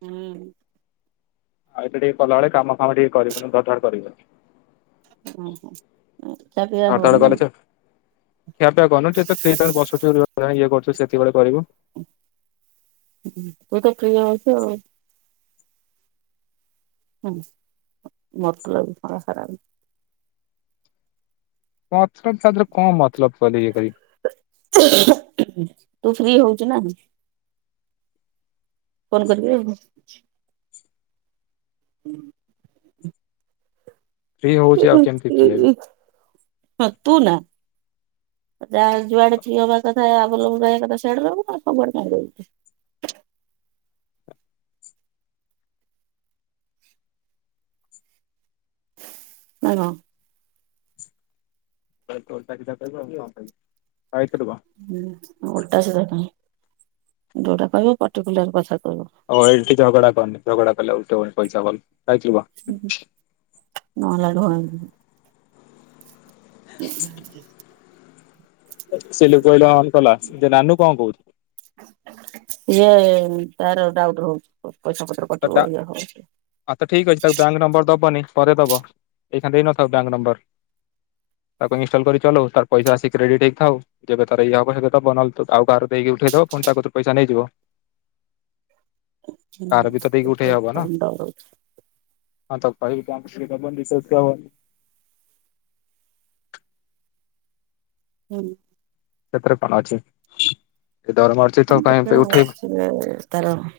ହୁଁ। ଆଉ ଟିକେ ତମଆଡେ କାମ ଫାମ ଟିକେ କରୁଚିନା ଧଡ ଧାଡେ କରିବନି। ଓହୋ। ଖିଆ ପିଆ ହବନି ଆଧାର ନା କାଟୁଚ। ଖିଆପିଆ କନେ ଟିକିଏ ବସୁଚ ଇଏ କରୁଚ ସେତିବେଳେ କହିବ। ଇଏତ ଫ୍ରି ଵର୍ଶ ଆଉ। ହୁଁ ମତଲବ କଣ ହେଲାକି? ମତଲବ ତାରେ ଦିହରେ କଣ ମତଲବ କଲେ ଇଏ କରିକି? ତୁ ଫ୍ରି ହଉଛୁ ନା ହେଉନୁ? କଣ କରିବ ଆଉ କି? ହୁଁ। ଫ୍ରି [inaudible] ହଉଛି ଆଉ କେମିତି ଫ୍ରି ହେବି। ହଁ ଖଚହେଲା ଯାହା ଯୁଆଡେ ଫ୍ରି ହବା କଥା ଆଗରୁ କହିଵା କଥା। ଛାଡ ବାବୁ ତାଙ୍କ ଗୁଡା କଣ ଯାଉଚି? [inaudible] ଆୟତ ରୁ ବା। ହଁ ଓଲଟା ସେଧା ହେଲାଣି ଯୋଉଟା କହିବ ପଟିକୁଲ କଥା କହିବ। ଆଉ ଏଇଠି ଝଗଡା କନି ଝଗଡା କଲା ଭିତରେ ମୁଁ ପଇସା ପାଇନି। [inaudible] [inaudible] ସେ ଲୋକ କହିଲା ଅନ୍ କଲା ସେ ରାନୁ କଣ କହୁଛି? ଇଏ ତାର ଡାଉଟ୍ ରହୁଚି ପଇସା ପତ୍ର କଟିବ ଇଏ ହବ। ଆଉ ତ ଠିକ ଅଛି ତାକୁ ବ୍ୟାଙ୍କ ନମ୍ବର ଦବନି ପରେ ଦବଏଇ ଖିଣା ଦେଇନଥ ବ୍ୟାଙ୍କ ନମ୍ବର। ତାକୁ ଇନ୍ ଷ୍ଟଲ କରି ଚଲଉ ତାର ପଇସା ଆସିଥିଲେ ରେ ଟେ ହେଇକି ଥାଉ। ଯେଉକଥା କରିବାକଥା ସେଇକଥା ହବ ନହେଲେଥଉ ଆଉ କାହାର ଦେଇକି ଉଠେଇଦବା ପୁଣି ତାକତରୁ ପଇସା ନେଇଯିବ। ହଁ ତାର ବି ତ ଦେଇକି ଉଠେଇ ଟିକେ ଥଣ୍ଡା ରହୁଚି। ଆ ତ କହିବି କଣସିଏ କେମିତି ଶୈକ୍ତି ହବ। ହୁଁ। ସେତିରେ କଣ ଅଛି ଏ ଦରମା। ଅଛି ତ ହ କାଇଁ ପାଇଁ କେତେବେଳ ଉଠେଇବୁ ବସିବ ତାରଣ।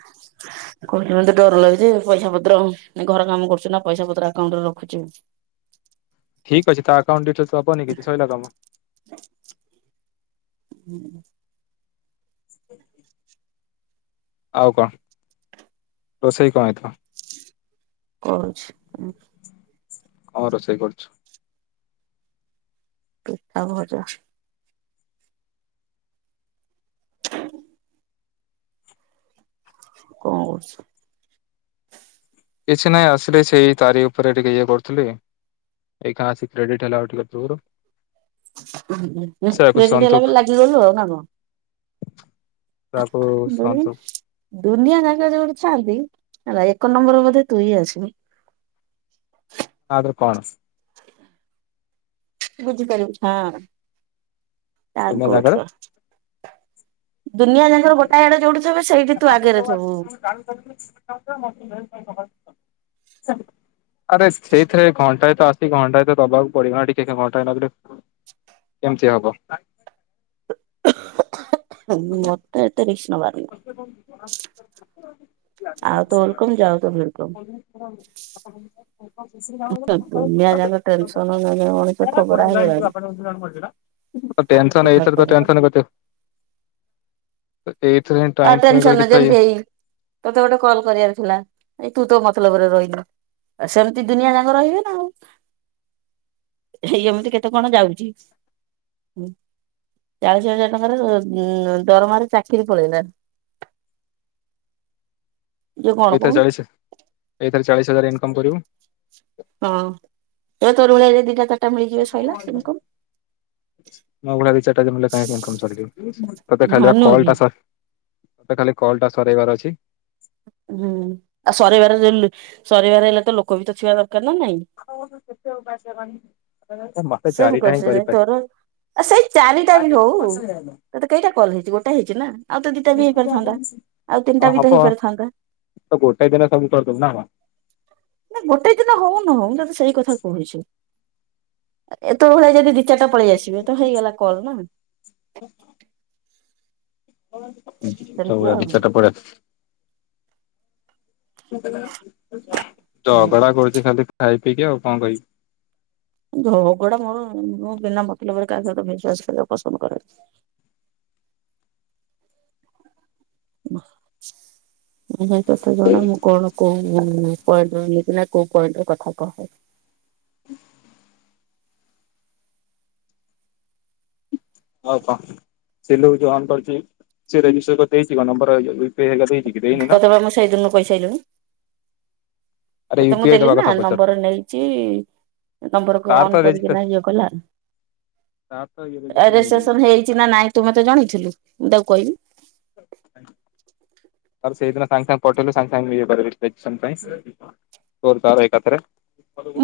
[inaudible] କହିଲେ ମତେ ଡର ଲାଗୁଛି। ପଇସା ପତ୍ର ଘର କାମ କରୁଛୁ ନା, ପଇସା ପତ୍ର ଆକାଉଣ୍ଟରେ ରଖୁଛୁ। ଠିକ୍ ଅଛି ତା ଆକାଉଣ୍ଡ ଡିଟେଲସ୍ ଦବନି କିଛି ସଇଲା କାମ। ହୁଁ। ଆ ଆଉ କଣ? ରୋଷେଇ କଣ ହେଇଥିବ? କହୁଛି ହୁଁ। ହଁ, ରୋଷେଇ କରୁଛୁ। ପିତାଭଜା। ହଁ କଣ କରୁଛ? କିଛି ନାହିଁ ଆସିଲି, ସେଇ ତାରି ଉପରେ ଟିକେ ଇଏ କରୁଥିଲି। ଏଇକା ଆସି କ୍ରେଡିଟ୍ ହେଲା ଆଉ ଟିକେ ପୂର୍ବରୁ। ଉଁ, ହୁ, ସେୟାକୁ କ୍ରେଡିଟ୍ ହେଲା ସନ୍ତୁକ ବେଲି ଲାଗିଗଲୁ ଆଉ ନା କଣ? ତାକୁ ବୁନି। ସନ୍ତୁକ ଦୁନିଆ ଯାଙ୍କ ଯୋଉଠି ଥାନ୍ତି ହେଲା, ଏକ ନମ୍ବର ବୋଧେ ତୁ ହିଁ ଆସିବୁ? ଆଧୁରୁ କଣ? ବୁଝିପାରିବୁ। ହଁ, ତା ଦୁନିଆ ଗୁଡ଼୍ ଜାଗାରେ କ ଦୁନିଆ ଯାଙ୍କର ଗୋଟାଏ ଆଡେ ଯୋଉଠି ଥିବେ, ସେଇଠି ତୁ ଆଗରେ ଥିବୁ। [inaudible] ଆରେ ସେଇଥିରେ ଘଣ୍ଟାଏ ତ ଆସି, ଘଣ୍ଟାଏ ତ ଦବାକୁ ପଡିବ ନା ଟିକେ କେ, ଘଣ୍ଟାଏ ନଦେଲେ କେମିତି ହବ? ମତେ ଏତେ ରିକ୍ସ୍ ନବାର ନାହିଁ। ସେ [inaudible] ଆଉ ତ, ଓଲକମ୍ ଯାଉ ତ ଭେଲକମ୍। [inaudible] ଦୁନିଆ ଯାକ ଟେନସନ ମଣିଷ ଥୋବରା ହେଇଗଲାଣି [unintelligible] ଟେନ୍ସନ୍ ଏଇଥରେତ ଟେନ୍ସନ୍ କେତେ? ଏ-ଏଇଥିରେ ହିଁ ଆଉ, ଟାଇମ୍ ଟେନ୍ ସ୍ପେଣ୍ଡ କରି ସନ୍ କିଛି ଯେମତି ହେଇ, ତୋତେ ଗୋଟେ କଲ୍ କରିବାର ଥିଲା, ଏଇ ତୁତୋ ମତଲବରେ ରହିଲୁ। ସେମତି ଦୁନିଆ ଯାଁ କ ରହିବେ ନା ଆଉ। ହେଇ ଏମିତି କେତେ କଣ ଯାଉଛି? ହୁଁ, ଚାଳିଶ ହଜାର ଟଙ୍କାର-ଅ ଉଁ ଦରମାର ଚାକିରି ପଳେଇଲା। ଇଏ କଣ ଏଇଥରେ କହୁନୁ ଚାଳିଶି, ଏଇଥେରେ ଚାଳିଶି ହଜାର ଇନକମ୍ କରିବୁଁ। ହଁ, ଏ ତୋରି ଭଳିଆ ଦିଇଟା ଚାର୍ ମୋ ଭଳିଆ ଦି ଚାରିଟା [unintelligible] ଇନକମ୍। [unintelligible] ତତେ ଖାଲି ହଁ ବା ନୁହଁ କଲ୍ କି ଟା ସର୍, ତତେ ଖାଲି କଲ୍ ଟା ସରେଇବାର ଅଛି। ହୁଁ, ଆଉ ସରେଇବାର ଯଲି, ସରେଇବାର ହେଲେ ତ ଲୋକ ବି ତ ଥିବା ଦରକାର ନା ନାଇଁ? ମା ହେ ସେମ୍ ଚାରିଟା ହିଁ କରିସେ କରିପାରି ତୋର ସେଇ ଚାରିଟା ବି ହଉ, ତତେ କେଇଟା କଲ୍ ହେଇଚି! ଗୋଟେ ହେଇଛି ନା? ଆଉ ତ ଦିଟା ବି ହେଇପାରଥାନ୍ତା, ଆଉ ହଁ ତିନିଟା ବି ହବ ତ ହେଇପାରିଥା ତ ଗୋଟାଏ ଦିନରେ ସବୁ କରିଦବୁ ନା କଣ? ନା, ଗୋଟେ ଦିନ ହଉ ନହଉ ମୁଁ ତତେ ସେଇ କଥା କହୁଛି। ଏ ତୋ ଭଳିଆ ଯଦି ଦି ଚାର୍ ଟା ପଳେଇ ଆସିବେ? ତ ହେଇଗଲା କଲ୍ ନା। [unintelligible] ସେମିତି ଆଉ ଦି ଚାର୍ ଟା ପଳେ ହୁଁ। ଝଗଡା କରୁଛି ଖାଲି ଖାଇ ପିଇକି ଆଉ କଣ କହିବି? ଝଗଡା ମୋର ମୁଁ ବିନା ମତଲବରେ କାହା ସହିତ ବିଶ୍ଵାସ କରିବାକୁ ପସନ୍ଦ କରେନି। ନା, ମୁଁ କଥା ଜଣେ ମୁଁ କଣ କଉ ପଏଣ୍ଟ ନା କଉ ପଏଣ୍ଟ କଥା କହେ। ହଉ କହ ସେ ଲୋକ ଯାଉ ଅନ କରିଛି ସେ ରେଜିଷ୍ଟର କରି ଦେଇଚି କି ନମ୍ବର [unintelligible] ତତେ ବା ମୁଁ ସେଇ ଦିନୁ କହିସାଇଲିନି। ଆରେ ୟୁ ତତେ ପି ମୁଁ ଆଇ ଦେଲି ଦବା ନା କଥା ପଚାର ନମ୍ବର ନେଇଛି ନମ୍ୱର୍ କୁ ତାର ତ ଅନ୍ ରେଜିଷ୍ଟର କରିକିନା ଇଏ କଲା। ତାର ତ ଇଏ ରେଜିଷ୍ଟର ହେଇଯାଇଛି ରେଜିଷ୍ଟେସନ୍ ହେଇଛି ନା ନାଇଁ ତୁ ମୋତେ ଜଣେଇଥିଲୁ ମୁଁ ତାକୁ କହିବି? ତାର ସେଇଦିନ ସାଙ୍ଗେ ସାଙ୍ଗେ ପଠେଇଲୁ ସାଙ୍ଗେ ସାଙ୍ଗେ ହେଇପାରେ ରେଜିଷ୍ଟେସନ୍ ପାଇଁ ତୋର ତାର ଏକାଥରେ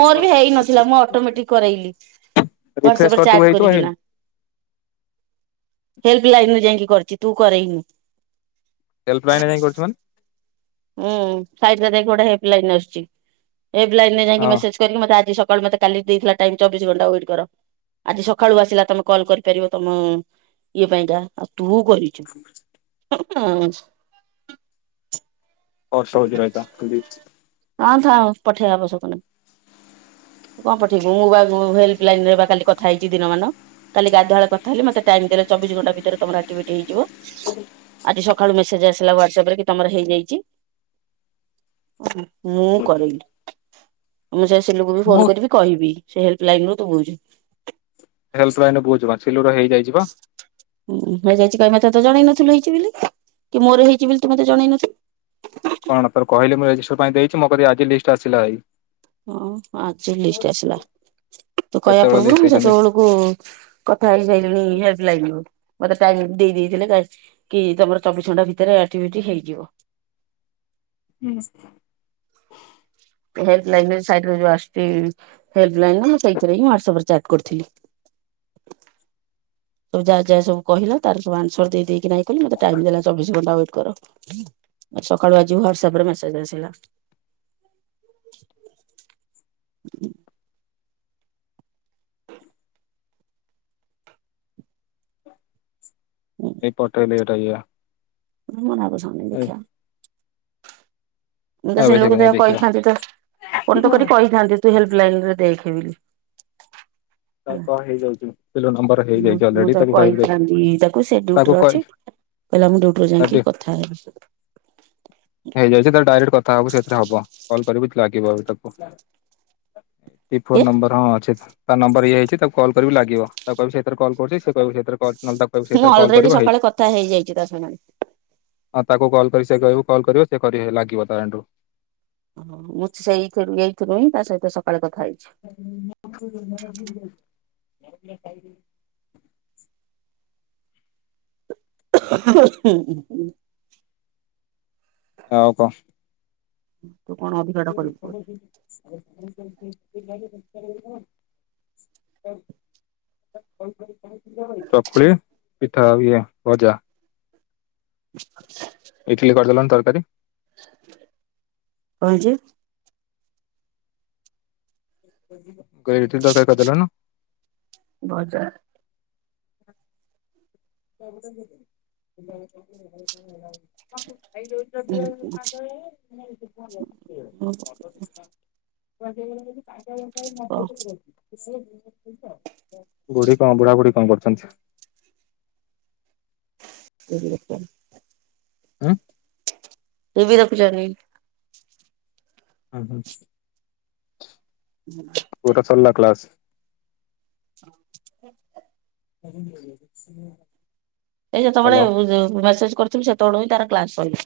ମୋର ବି ହେଇନଥିଲା ମୁଁ ଅଟୋମେଟିକ କରେଇଲି। ରିଫ୍ରେଶ ହ୍ୱାଟସଅପ ରେ କରିଥିବୁ ଚାଟ ହେଇଥିବ ହେଇନି କରିକିନା। ହେଲ୍ପ ଲାଇନ ରେ ଯାଇକି କରିଛି ତୁ କରେଇନୁ। ହେଲ୍ପ ଲାଇନ୍ ଯାଇକି କରିଚୁ ମାନେ? ହୁଁ ସାଇଟ ରେ ଯାଇକି ଗୋଟେ ହେଲ୍ପ ଲାଇନ ଆସୁଛି ହେଲ୍ପ ଲାଇନ ରେ ଯାଇକି ହଁ ମେସେଜ ମତେ ଆଜି ସକାଳେ ମୋତେ କାଲି ଦେଇଥିଲା ଟାଇମ ଚବିଶି ଘଣ୍ଟା ୱଟେ କର। ଆଜି ସକାଳୁ ଆସିଲା ତମେ କଲ କରିପାରିବ ତମ ଇଏ ପାଇଁ କା ଆଉ ତୁ କରିବୁ। ହୁଁ [unintelligible] ହଁ ଥାଉ ପଠେଇବା ଆବଶ୍ୟକ ନାଇ। କଣ ପଠେଇବୁ ମୁଁ ବା ହେଲ୍ପ ଲାଇନ ରେ ବା କାଲି କଥା ହେଇଛି ଦିନ ମାନ। କାଲି ଗାଧୁଆ ବେଳେ କଥା ହେଲି ମତେ ଟାଇମ ଦେଲେ ଚିବିଶି ଘଣ୍ଟା ଭିତରେ ତମର ଆକ୍ଟିଭିଟି ହେଇଯିବ। ଆଜି ସକାଳୁ ମେସେଜ ଆସିଲା ହ୍ୱାଟସଅପ ରେ କି ତମର ହେଇଯାଇଛି। ମୁଁ କରେଇଲି ମୁଁ ସେ ସିଲୁ କୁ ବି ମୁଁ ଫୋନ କରିବି। କହିବି ସେ ହେଲ୍ପ ଲାଇନ ରୁ ତୁ ବୁଝୁ। ହେଲ୍ପ ଲାଇନ ବହୁ ଯିବା ସିଲୁର ହେଇଯାଇଚି ବା। ହୁଁ ହେଇଯାଇଛି କାଇଁ ମତେ ତ ଜଣେଇ ନଥିଲୁ ହେଇଛି ବୋଲି, କି ମୋର ହେଇଛି ବୋଲି ତୁ ମତେ ଜଣେଇ ନଥିଲୁ? କଣ ତ କହିଲେ ମୁଁରେଜିଷ୍ଟର୍ ପାଇଁ ଦେଇଛି ମୋ କତିକି ଆଜି ଲିଷ୍ଟ ଆସିଲା ଭାଇ। ଓ ଆଜି ଲିଷ୍ଟ ଆସିଲା ତୁ କହିବା କେତେବେଳେ ଲିଷ୍ଟ ପୂର୍ବରୁ ଦେଇଛନ୍ତି ସେତେବେଳକୁ କଥା ହେଇସାଇଲିଣି ହେଲ୍ପ ଲାଇନକୁ ମତେ ଟାଇମ ଦେଇଦେଇଥିଲେ। କି ତମର ଚବିଶ ଘଣ୍ଟା ଭିତରେ ଆଟିଭିଟି ହେଇଯିବ। [unintelligible] ହେଲପ ଲାଇନ୍ ସାଇଡିରେ ଆସୁଚି ହେଲପ ଲାଇନ୍ ନୁହେ ସେଇଥିରେ ହିଁ ହ୍ୱାଟସ ଅପ ଚାଟ୍ କରୁଥିଲି। ଯାହା ଯାହା ସବୁ କହିଲା ତାର ସବୁ ଆନସାର ଦେଇ ଦେଇକି କଲି ମୋତେ ଟାଇମ ଦେଲା ଚବିଶି ଘଣ୍ଟା ୱେଟ୍ କର। ସକାଳୁ ଆଜି ହ୍ୱାଟସଅପରେ ମେସେଜ ଆସିଲା। ଏପଟରେ ରହିଲା। [unintelligible] ମୁ ତ ଏବେ ସିଲୁକୁ ସେକେ ଯାଇ ଦେଖିଆ ଦେଖିବା କହିଥାନ୍ତି ତ ଫୋନ ତ କରି କହିଥାନ୍ତି। ତୁ ହେଲ୍ପ ଲାଇନ ରେ ଦେଖେ ବି। ତ କଣ ହେଇଯାଉଛିି [inaudible] ନମ୍ବର ହେଇଯାଇଛି ମୁଁ ଅଲରେଡି ତାକୁ କହିବି ଦେଖି କହିଥାନ୍ତି ତାକୁ ସେ ଡ୍ୟୁଟିରେ ଅଛି। କହିଲା ମୁଁ ଡ୍ୟୁଟିରୁ ଯାଇକିଁ ତାର କଥା ହେବି। ହେଇଯାଇଚି ତାର ଡାଇରେକ୍ଟ ହବୁ ସେଥିରେ ହବ କଲ୍ କରିବୁ ଲାଗିବ ବି ତାକୁ। ଦି ଫୋନ୍ କିଏ ନମ୍ବର ହଁ ଅଛି। ତା ନମ୍ବର ଇଏ ହେଇଛି ତାକୁ କଲ୍ କରିବୁ ଲାଗିବ ତାକୁ କହିବୁ ସେଥିରେ କଲ୍ କରୁଛି ସେ କହିବୁ ସେ ସେଥିରେ କର ନହେଲେ ତାକୁ କହିବୁ ସେ ମୁଁ ତାରେ କଲ୍ ଅଲରେଡି କରିବ ସକାଳେ ହେଇଯିବ। କଥା ହେଇଯାଇଛି ତା ସାଙ୍ଗରେ। ହଁ ତାକୁ କଲ୍ କରିକି ଯେ କହିବୁ କଲ୍ କରିବ ସେ କରି ହେ ଲାଗିବ ତା ହାଟୁ। ମୁଁ ଶେଇଥିରୁ ଏଇଥିରୁ ହିଁ ତା ସହିତ ସକାଳେ କଥା ହେଇଚି। [unintelligible] [inaudible] ଆଉ କ? [inaudible] [unintelligible] ଅଧିକାଟା କରିବୁ କହ [unintelligible] ଚକୁଳି ପିଠା ଆଉ ଇଏ ଭଜା। [inaudible] ଇଟିଲି କରି ଦେଲନି ତରକାରୀ [inaudible] କଂ ହେଇଚି। ମୁଁ କ ଇ ଇଟିଲି ତରକାରୀ କରି ଦେଲୁନୁ। ଭଜା। [unintelligible] [unintelligible] [unintelligible] ବୁଢ଼ୀ କଣ ବୁଢ଼ା ବୁଢ଼ୀ କଣ କରୁଛନ୍ତି। ସେ ଏଇଠି ବସିଚନ୍ତି। ଉଁ। ଟିଭି ଦେଖୁଚନ୍ତି। [unintelligible] [inaudible] ପୁଅର ସରିଲା କ୍ଲାସ୍? [inaudible] [inaudible] ଏ ଯେତେବେଳେ ଭଲ ଯୋଉ ମେସେଜ୍ କରୁଥିଲୁ ସେତେବେଳେ ହିଁ ତାର କ୍ଲାସ୍ ସଇଲା।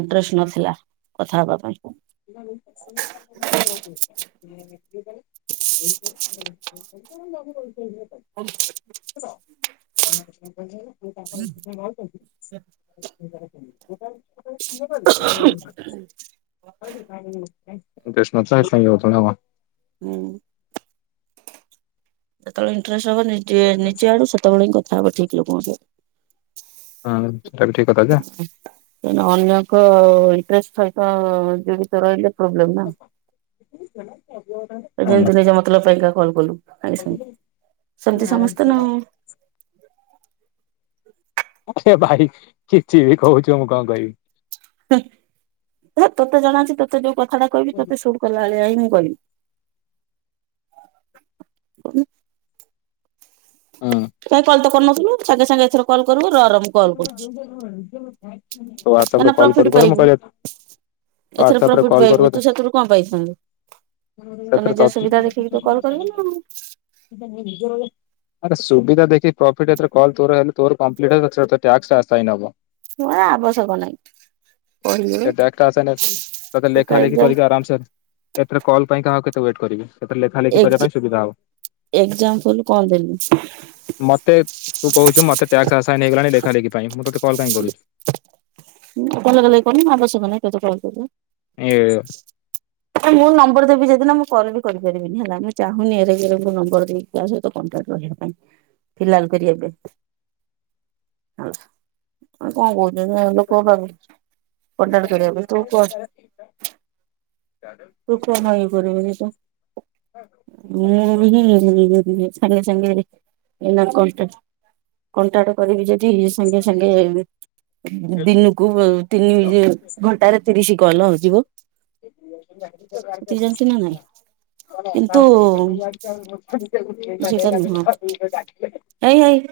ଇନ୍ଟ୍ରେଷ୍ଟ ନଥିଲା କଥା ହବା ପାଇଁ। [unintelligible] [unintelligible] [unintelligible] [unintelligible] [unintelligible] ହୁଁ। ଯେତେବେଳେ ଇନ୍ଟ୍ରେଷ୍ଟ ହବ ନିଜେ ନିଜ ଆଡୁ ସେତେବେଳେ ହିଁ କଥା ହବ ଠିକ୍ ଲୋକଙ୍କ ସହିତ। ହଁ ସେଟା ବି ଠିକ୍ କଥା ଯା। କହିଁ ନା ଅନ୍ୟଙ୍କ ଇନ୍ଟ୍ରେଷ୍ଟ ସହିତ ଜଡିତ ରହିଲେ ପ୍ରୋବ୍ଲେମ୍ ନା। [inaudible] ନିଜ ମତଲବ୍ ପାଇଁଙ୍କା କଲ୍ କଲୁ ସାଙ୍ଗେ ସାଙ୍ଗେ। ସେମିତି ସମସ୍ତେ ନା ଆଉ। ହଁ ସେ ଭାଇ ଚିଡି ଚିଡି କହୁଚି ମୁଁ କଣ କହିବି? ହୁଁ। ଏ ତତେ ଜଣା ଅଛି। ତତେ ଯୋଉ କଥାଟା କହିବି ତତେ ଶୁଣ ଗଲା ଭଳିଆ ହିଁ ମୁଁ କଇବି କୋଉନୁ। ହୁଁ। କାଇଁ କଲ୍ ତ କରୁ ନଥୁଲୁ। ସାଙ୍ଗେ ସାଙ୍ଗେ ଏଥର କଲ୍ କରୁବୁ। ରହ ରହ ମୁଁ କଲ୍ କରୁଚି। ତୁ ୱାଟ୍ସପ୍ ରେ କଲ୍ କରୁ କରୁ ମୁଁ କହିଲି ଏଥରେ ହ୍ୱାଟ୍ସଆପରେ ପ୍ରଫିଟ କଲ୍ ପାଇବୁ କରୁ ତୁ ସେଥିରୁ କଣ ପାଇଥାନ୍ତୁ? ତୋ ସେଥିରେ ନିଜ ସୁବିଧା ଦେଖିକି ତୁ କଲ ତ କରିବୁନା ଆଉ। ଆରେ ସୁବିଧା ଦେଖି ପ୍ରୋଫିଟ ହେତିରେ କଲ ତୋର ହେଲେ ତୋର କଂପ୍ଲିଟ୍ ହେଲେ ତୋ [unintelligible] ଟାସ୍କ ଆସାଇନ ହେବ। ମୋ ଆବଶ୍ୟକ ନାହିଁ। ସେଟାକ୍ଟା ଆସାଇନ୍ ତତେ ଲେଖା ଲେଖି କରିକି ଆରାମସେ ଏଥିରେ କଲ ପାଇଁ କାହାଉ କେତେ ୱେଟ୍ କରି ସେଥିରେ ଲେଖା ଲେଖି କରିବା ପାଇଁ ସୁବିଧା ହବ। ଏକ୍ସମପୁଲ କଣ ଦେମି। ମତେ ତୁ କହୁଚୁ ମତେ ଟ୍ୟାକ୍ସ ଆସାଇନ ହେଇଗଲାଣି ଲେଖା ଲେଖି ପାଇଁ ମୁଁ ତତେ କଲ କାଇଁ କରୁଚି। ମୁଁ ଲେଖା ଲେଖି କରୁନି ଆବଶ୍ୟକ ନାଁଇ ତତେ କଲ କରିବା। [unintelligible] ମୁଁ ନମ୍ବର ଦେବି ଯେଦିିନ ମୁଁ କଲ ବି କରିପାରିବିନି ହେଲା ମୁଁ ଚାହୁଁନି ଏରେଗେରେ ଙ୍କୁ ମୁଁ ନମ୍ବର ଦେବି। କାହା ସହିତ କଣ୍ଟାକ୍ଟ ରହିବା ପାଇଁ ଫିଲାଲ କରି ଏବେ। [unintelligible] ଆ କଣ କହୁଚୁ [unintelligible] ଲୋକଙ୍କ ପାଖକୁ କଣ୍ଟାକ୍ଟ କରିବା ପାଇଁ ତୁ କର। ରୁପ ମା ଇଏ କରିବ [unintelligible] ମୁଁ ହି [unintelligible] ଛାନିଆ ଛାନିଆ ରେ। ଏଇନା କଣ୍ଟା କଣ୍ଟାକ୍ଟ କରିବି ଯଦି ସାଙ୍ଗେ ସାଙ୍ଗେ ଦିନକୁ ତିନି ଘଣ୍ଟାରେ ତିରିଶ କଲ ହେଇଯିବ। ଜାଣିଛୁ ନା ନାଇଁ କିନ୍ତୁ [unintelligible] ଏଇ ହେଇ।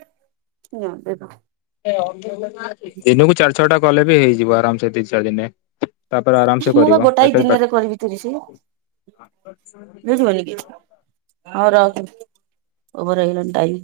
ଦିନକୁ ଚାରି ଛଅ ଟା କଲେ ବି ହେଇଯିବ ଆରାମସେ ତିନି ଚାରି ଦିନେ। ତାପରେ ଆରାମ ସେ ମୁଁ ବା କରିବ। ଗୋଟାଏ ଦିନରେ କରିବି ତିରିଶି ବୁଝିଲନି କି ହଁ ରଖ ଓଭର ହେଇିଗଲାଣି ଟାଇମ୍।